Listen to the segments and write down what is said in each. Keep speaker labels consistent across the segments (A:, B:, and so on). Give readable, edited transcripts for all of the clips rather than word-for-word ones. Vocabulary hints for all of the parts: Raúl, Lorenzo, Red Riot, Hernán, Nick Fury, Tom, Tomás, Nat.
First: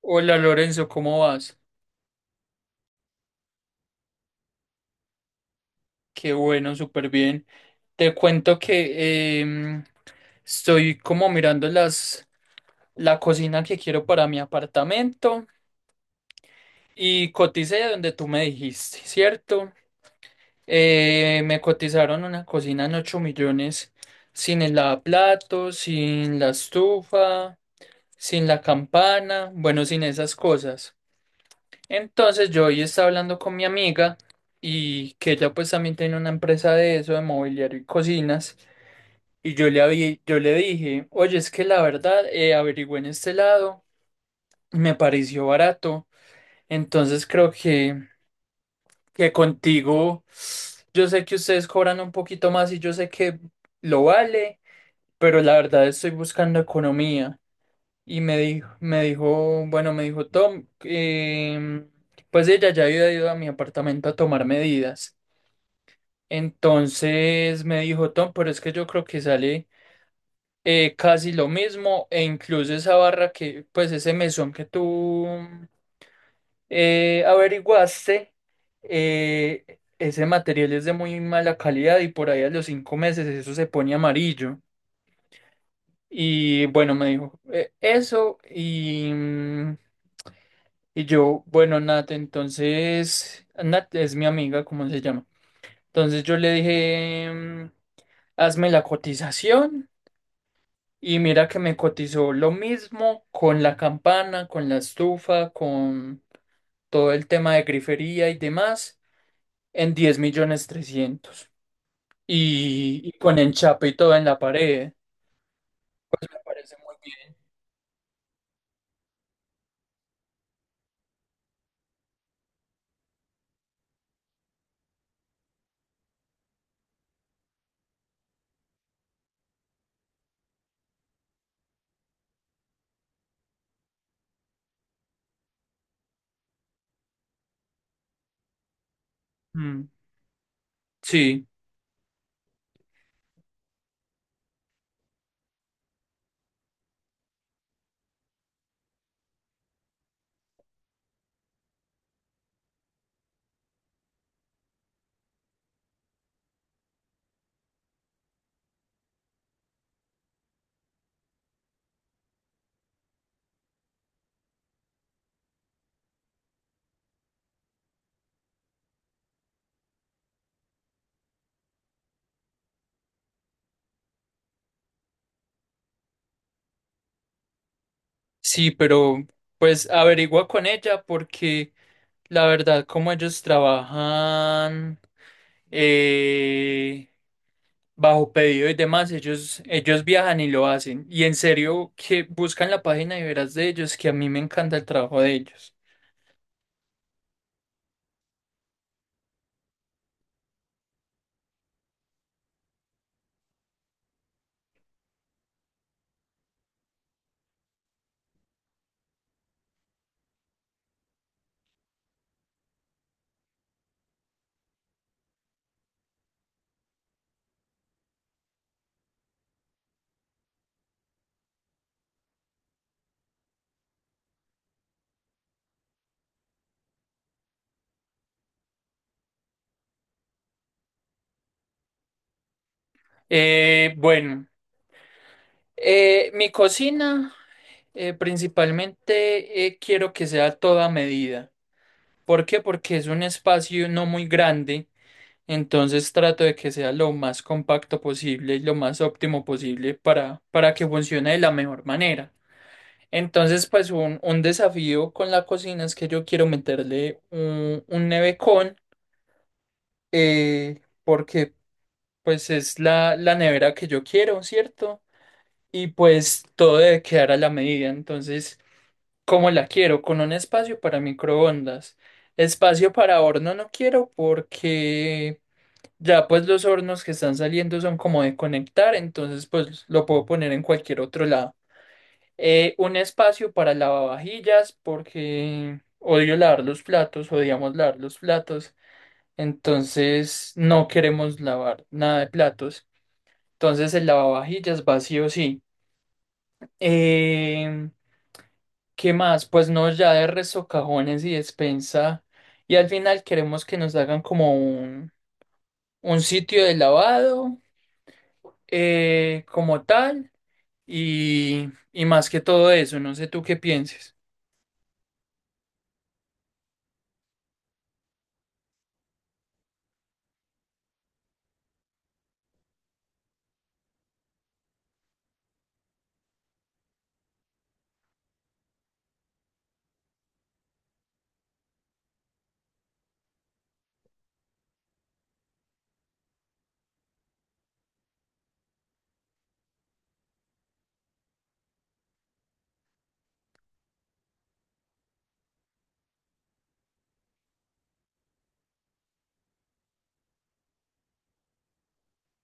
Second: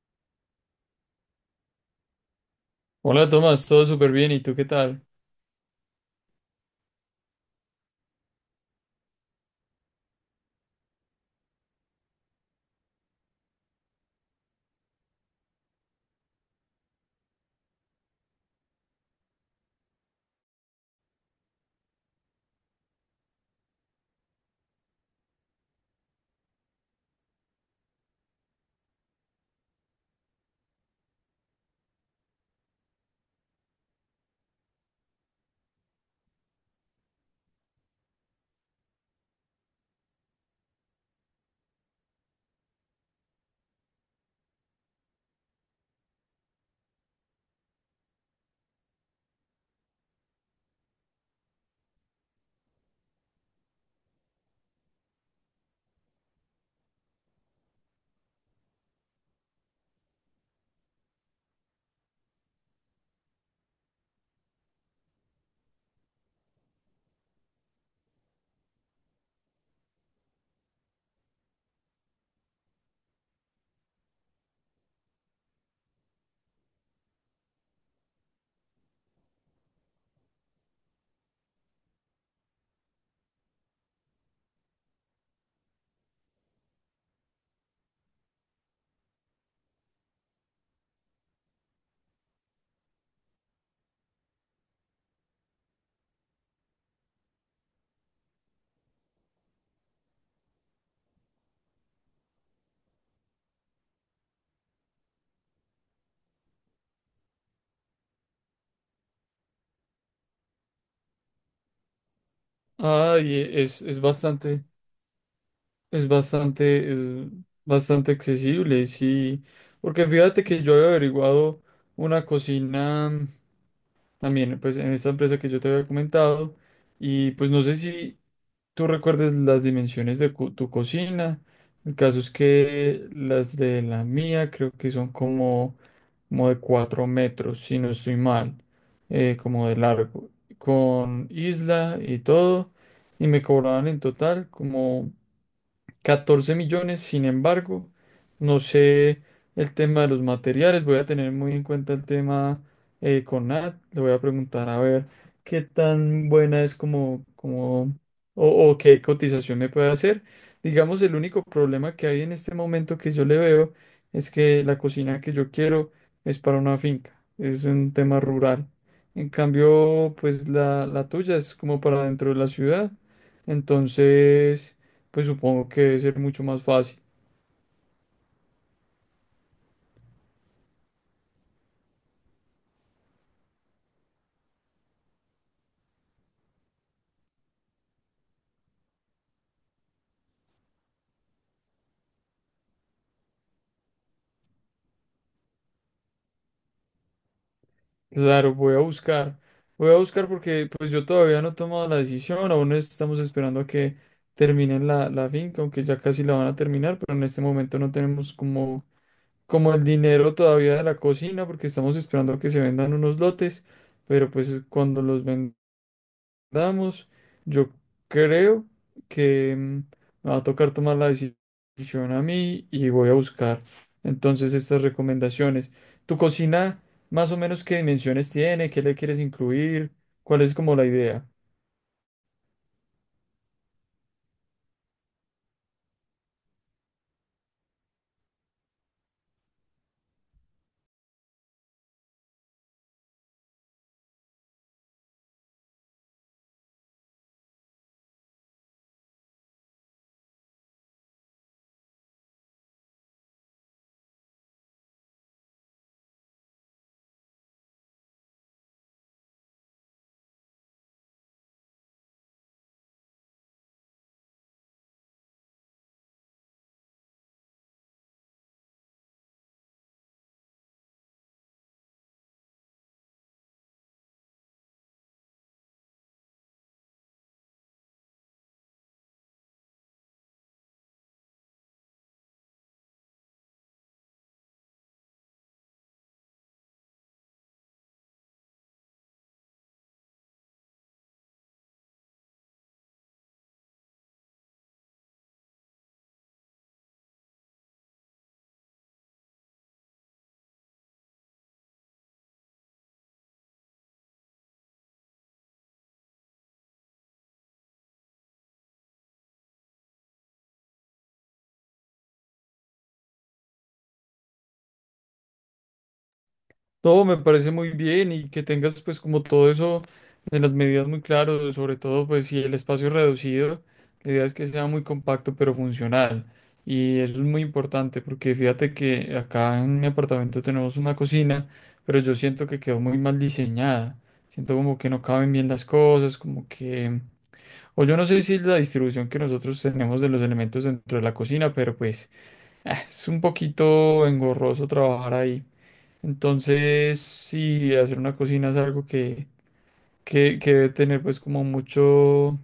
A: Hola Lorenzo, ¿cómo vas?
B: Hola Tomás, todo súper bien, ¿y tú qué tal?
A: Qué bueno, súper bien. Te cuento que estoy como mirando la cocina que quiero para mi apartamento y coticé donde tú me dijiste, ¿cierto? Me cotizaron una cocina en 8 millones sin el lavaplatos, sin la estufa, sin la campana, bueno, sin esas cosas. Entonces yo hoy estaba hablando con mi amiga y que ella pues también tiene una empresa de eso, de mobiliario y cocinas. Y yo le dije, oye, es que la verdad, averigüé en este lado, me pareció barato. Entonces creo que contigo, yo sé que ustedes cobran un poquito más y yo sé que lo vale, pero la verdad estoy buscando economía. Y me dijo, bueno, me dijo Tom, pues ella ya había ido a mi apartamento a tomar medidas. Entonces me dijo Tom, pero es que yo creo que sale casi lo mismo e incluso esa barra pues ese mesón que tú averiguaste, ese material es de muy mala calidad y por ahí a los 5 meses eso se pone amarillo. Y bueno, me dijo eso Y yo, bueno, Nat, entonces, Nat es mi amiga, ¿cómo se llama? Entonces yo le dije, hazme la cotización y mira que me cotizó lo mismo con la campana, con la estufa, con todo el tema de grifería y demás en 10 millones 300 y
B: Ay,
A: con enchape y
B: es
A: todo en la
B: bastante,
A: pared.
B: es
A: Me parece
B: bastante,
A: muy
B: es bastante accesible, sí, porque fíjate que yo había averiguado una cocina también, pues en esta empresa que yo te había comentado, y pues no sé si tú recuerdes las dimensiones de tu cocina. El caso es que las de la mía creo que son como como de 4 metros, si no estoy mal,
A: bien.
B: como de
A: Mm,
B: largo, con
A: sí,
B: isla y todo, y me cobraban en total como 14 millones. Sin embargo, no sé el tema de los materiales, voy a tener muy en cuenta el tema con Nat. Le voy a preguntar a ver qué tan buena es como, o qué cotización me puede hacer. Digamos, el único problema que hay en este momento que yo le veo es que la cocina que yo quiero es para una finca, es un tema rural. En cambio, pues la tuya es como para dentro de la ciudad, entonces pues supongo que debe ser mucho más fácil.
A: sí, pero pues averigua con ella porque... La verdad, como ellos trabajan eh, bajo pedido y demás, ellos viajan y lo hacen. Y en serio, que buscan la página y verás de ellos, que a mí me encanta el trabajo de ellos.
B: Claro, voy a buscar. Voy a buscar porque pues yo todavía no he tomado la decisión, aún estamos esperando a que terminen la finca, aunque ya casi la van a terminar, pero en este momento no tenemos como, como el dinero todavía de la cocina porque estamos esperando a que se vendan unos lotes, pero pues cuando los vendan damos, yo creo que me va a tocar tomar la decisión a mí y voy a buscar entonces estas recomendaciones. ¿Tu cocina más o menos qué dimensiones tiene? ¿Qué le quieres incluir? ¿Cuál es como la idea?
A: Bueno, mi cocina principalmente quiero que sea a toda medida. ¿Por qué? Porque es un espacio no muy grande. Entonces trato de que sea lo más compacto posible y lo más óptimo posible para que funcione de la mejor manera. Entonces, pues un desafío con la cocina es que yo quiero meterle un nevecón, porque pues es la nevera que yo quiero, ¿cierto? Y pues todo debe quedar a la medida. Entonces, ¿cómo la quiero? Con un espacio para microondas. Espacio para horno no quiero porque... Ya pues los hornos que están saliendo son como de conectar, entonces pues lo puedo poner en cualquier otro lado. Un espacio para lavavajillas porque odio lavar los platos, odiamos lavar los platos, entonces no queremos lavar nada de platos. Entonces el lavavajillas va sí. Em, ¿Qué más? Pues no, ya de resto cajones y despensa. Y al final queremos que nos hagan como un sitio de lavado como tal. Y más que todo eso, no sé tú qué pienses.
B: No, me parece muy bien y que tengas pues como todo eso de las medidas muy claro, sobre todo pues si el espacio es reducido, la idea es que sea muy compacto pero funcional. Y eso es muy importante porque fíjate que acá en mi apartamento tenemos una cocina, pero yo siento que quedó muy mal diseñada. Siento como que no caben bien las cosas, como que… O yo no sé si es la distribución que nosotros tenemos de los elementos dentro de la cocina, pero pues ah, es un poquito engorroso trabajar ahí. Entonces, sí, hacer una cocina es algo que debe tener pues como mucho,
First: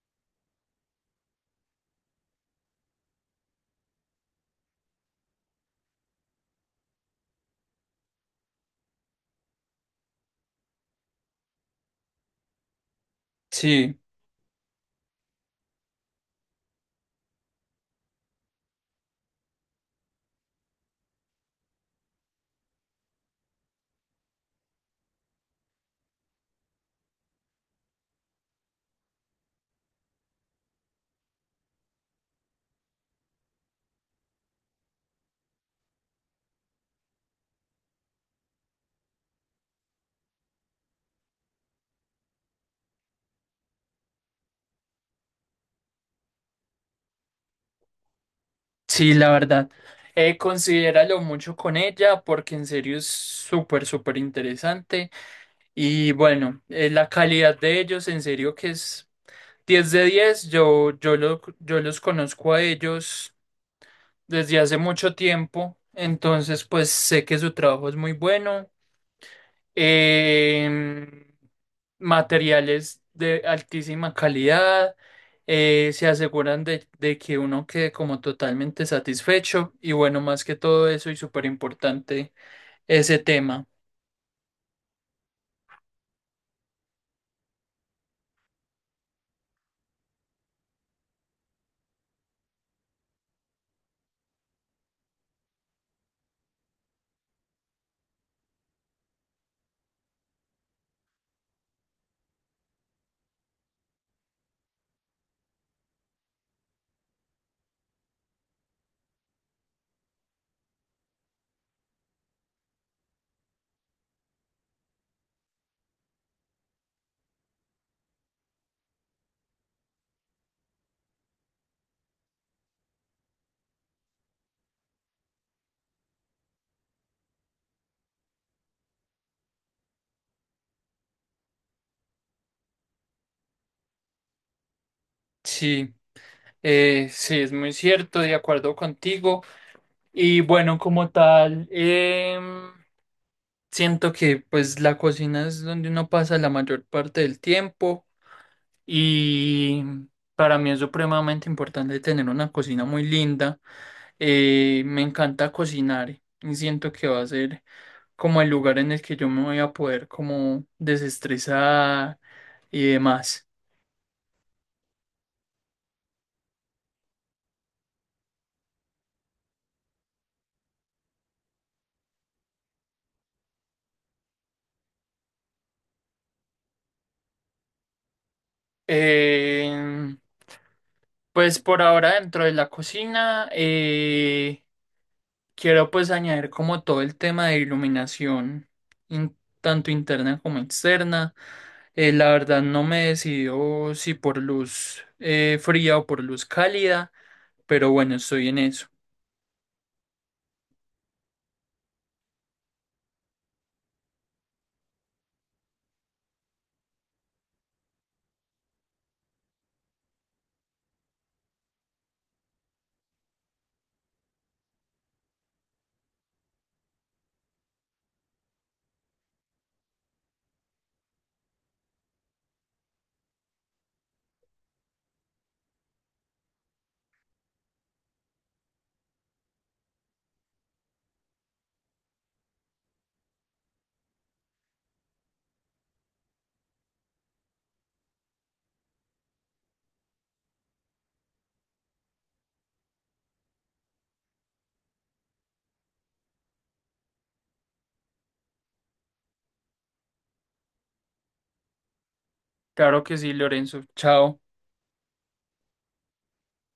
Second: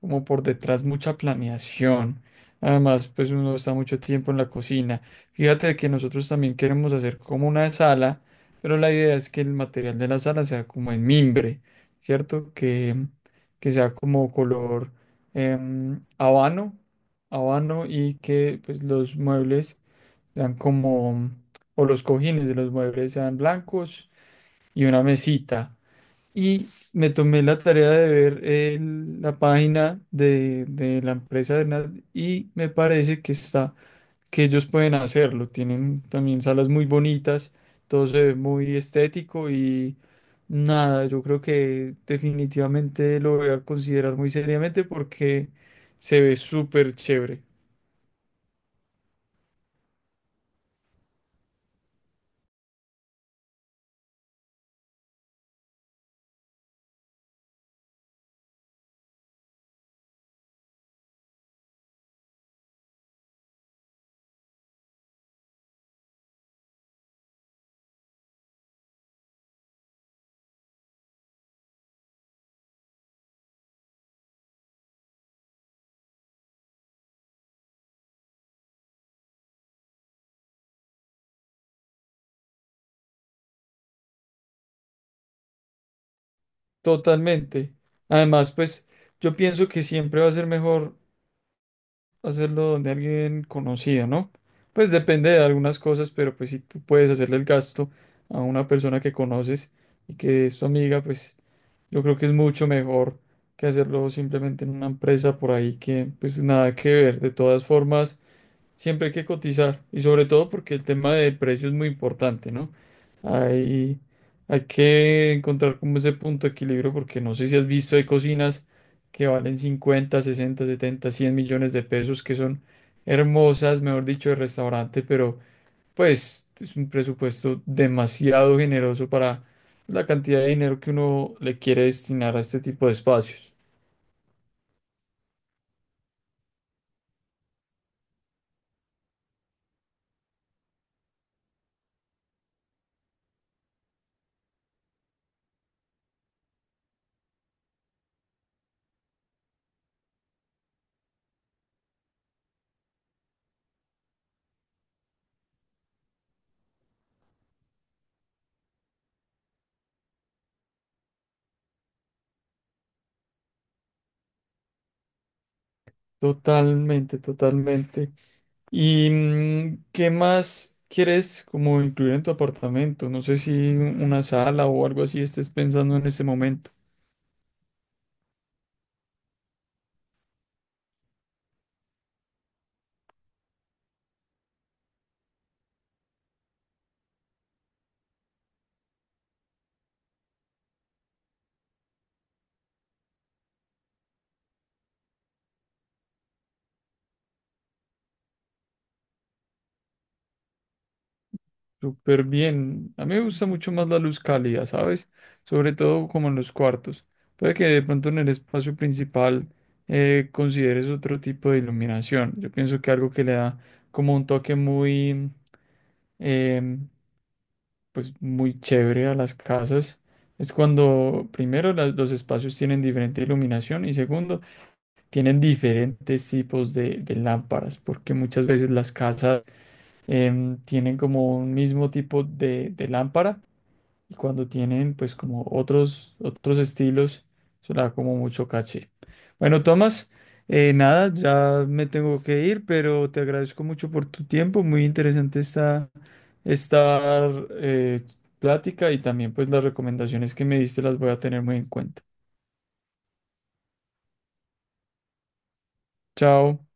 B: como por detrás mucha planeación. Además, pues uno está mucho tiempo en la cocina. Fíjate que nosotros también queremos hacer como una sala, pero la idea es que el material de la sala sea como en mimbre, ¿cierto? Que sea
A: Sí,
B: como color habano, habano, y que pues los muebles sean como, o los cojines de los muebles sean blancos, y una mesita. Y me tomé la tarea de ver la página de la empresa de Hernán, y me parece que está, que ellos pueden hacerlo. Tienen también salas muy bonitas, todo se ve muy estético y nada, yo creo que definitivamente lo voy a considerar muy seriamente porque se ve súper chévere.
A: sí, la verdad. Considéralo mucho con ella porque en serio es súper, súper interesante. Y bueno, la calidad de ellos en serio que es 10 de 10. Yo los conozco a ellos desde hace mucho tiempo. Entonces, pues sé que su trabajo es muy bueno. Em, Materiales de altísima calidad, se aseguran de que uno quede como totalmente satisfecho y bueno, más que todo eso y súper importante ese tema.
B: Totalmente. Además, pues yo pienso que siempre va a ser mejor hacerlo donde alguien conocido, ¿no? Pues depende de algunas cosas, pero pues si tú puedes hacerle el gasto a una persona que conoces y que es tu amiga, pues yo creo que es mucho mejor que hacerlo simplemente en una empresa por ahí que pues nada que ver. De todas formas, siempre hay que cotizar y sobre todo porque el tema de precio es muy importante, ¿no? Hay, Hay que encontrar como ese punto de equilibrio porque no sé si has visto, hay cocinas que valen 50, 60, 70, 100 millones de pesos, que son hermosas, mejor dicho, de restaurante, pero pues es un presupuesto demasiado generoso para la cantidad de dinero que uno le quiere destinar a este tipo de espacios.
A: Sí, sí, es muy cierto, de acuerdo contigo. Y bueno, como tal, siento que pues la cocina es donde uno pasa la mayor parte del tiempo. Y para mí es supremamente importante tener una cocina muy linda. Me encanta cocinar y siento que va a ser como el lugar en el que yo me voy a poder como desestresar y demás.
B: Totalmente, totalmente. ¿Y qué más quieres como incluir en tu apartamento? No sé si una sala o algo así estés pensando en este momento.
A: Eh, pues por ahora dentro de la cocina quiero pues añadir como todo el tema de iluminación, in- tanto interna como externa. La verdad no me he decidido si por luz fría o por luz cálida, pero bueno, estoy en eso.
B: Súper bien. A mí me gusta mucho más la luz cálida, ¿sabes? Sobre todo como en los cuartos. Puede que de pronto en el espacio principal consideres otro tipo de iluminación. Yo pienso que algo que le da como un toque muy, em, pues muy chévere a las casas es cuando primero los espacios tienen diferente iluminación, y segundo tienen diferentes tipos de lámparas, porque muchas veces las casas em, tienen como un mismo tipo de lámpara, y cuando tienen pues como otros, otros estilos, eso le da como mucho caché. Bueno, Tomás, nada, ya me tengo que ir, pero te agradezco mucho por tu tiempo. Muy interesante esta, esta eh, plática, y también pues las recomendaciones que me diste las voy a tener muy en cuenta.
A: Claro que sí, Lorenzo. Chao.
B: Chao.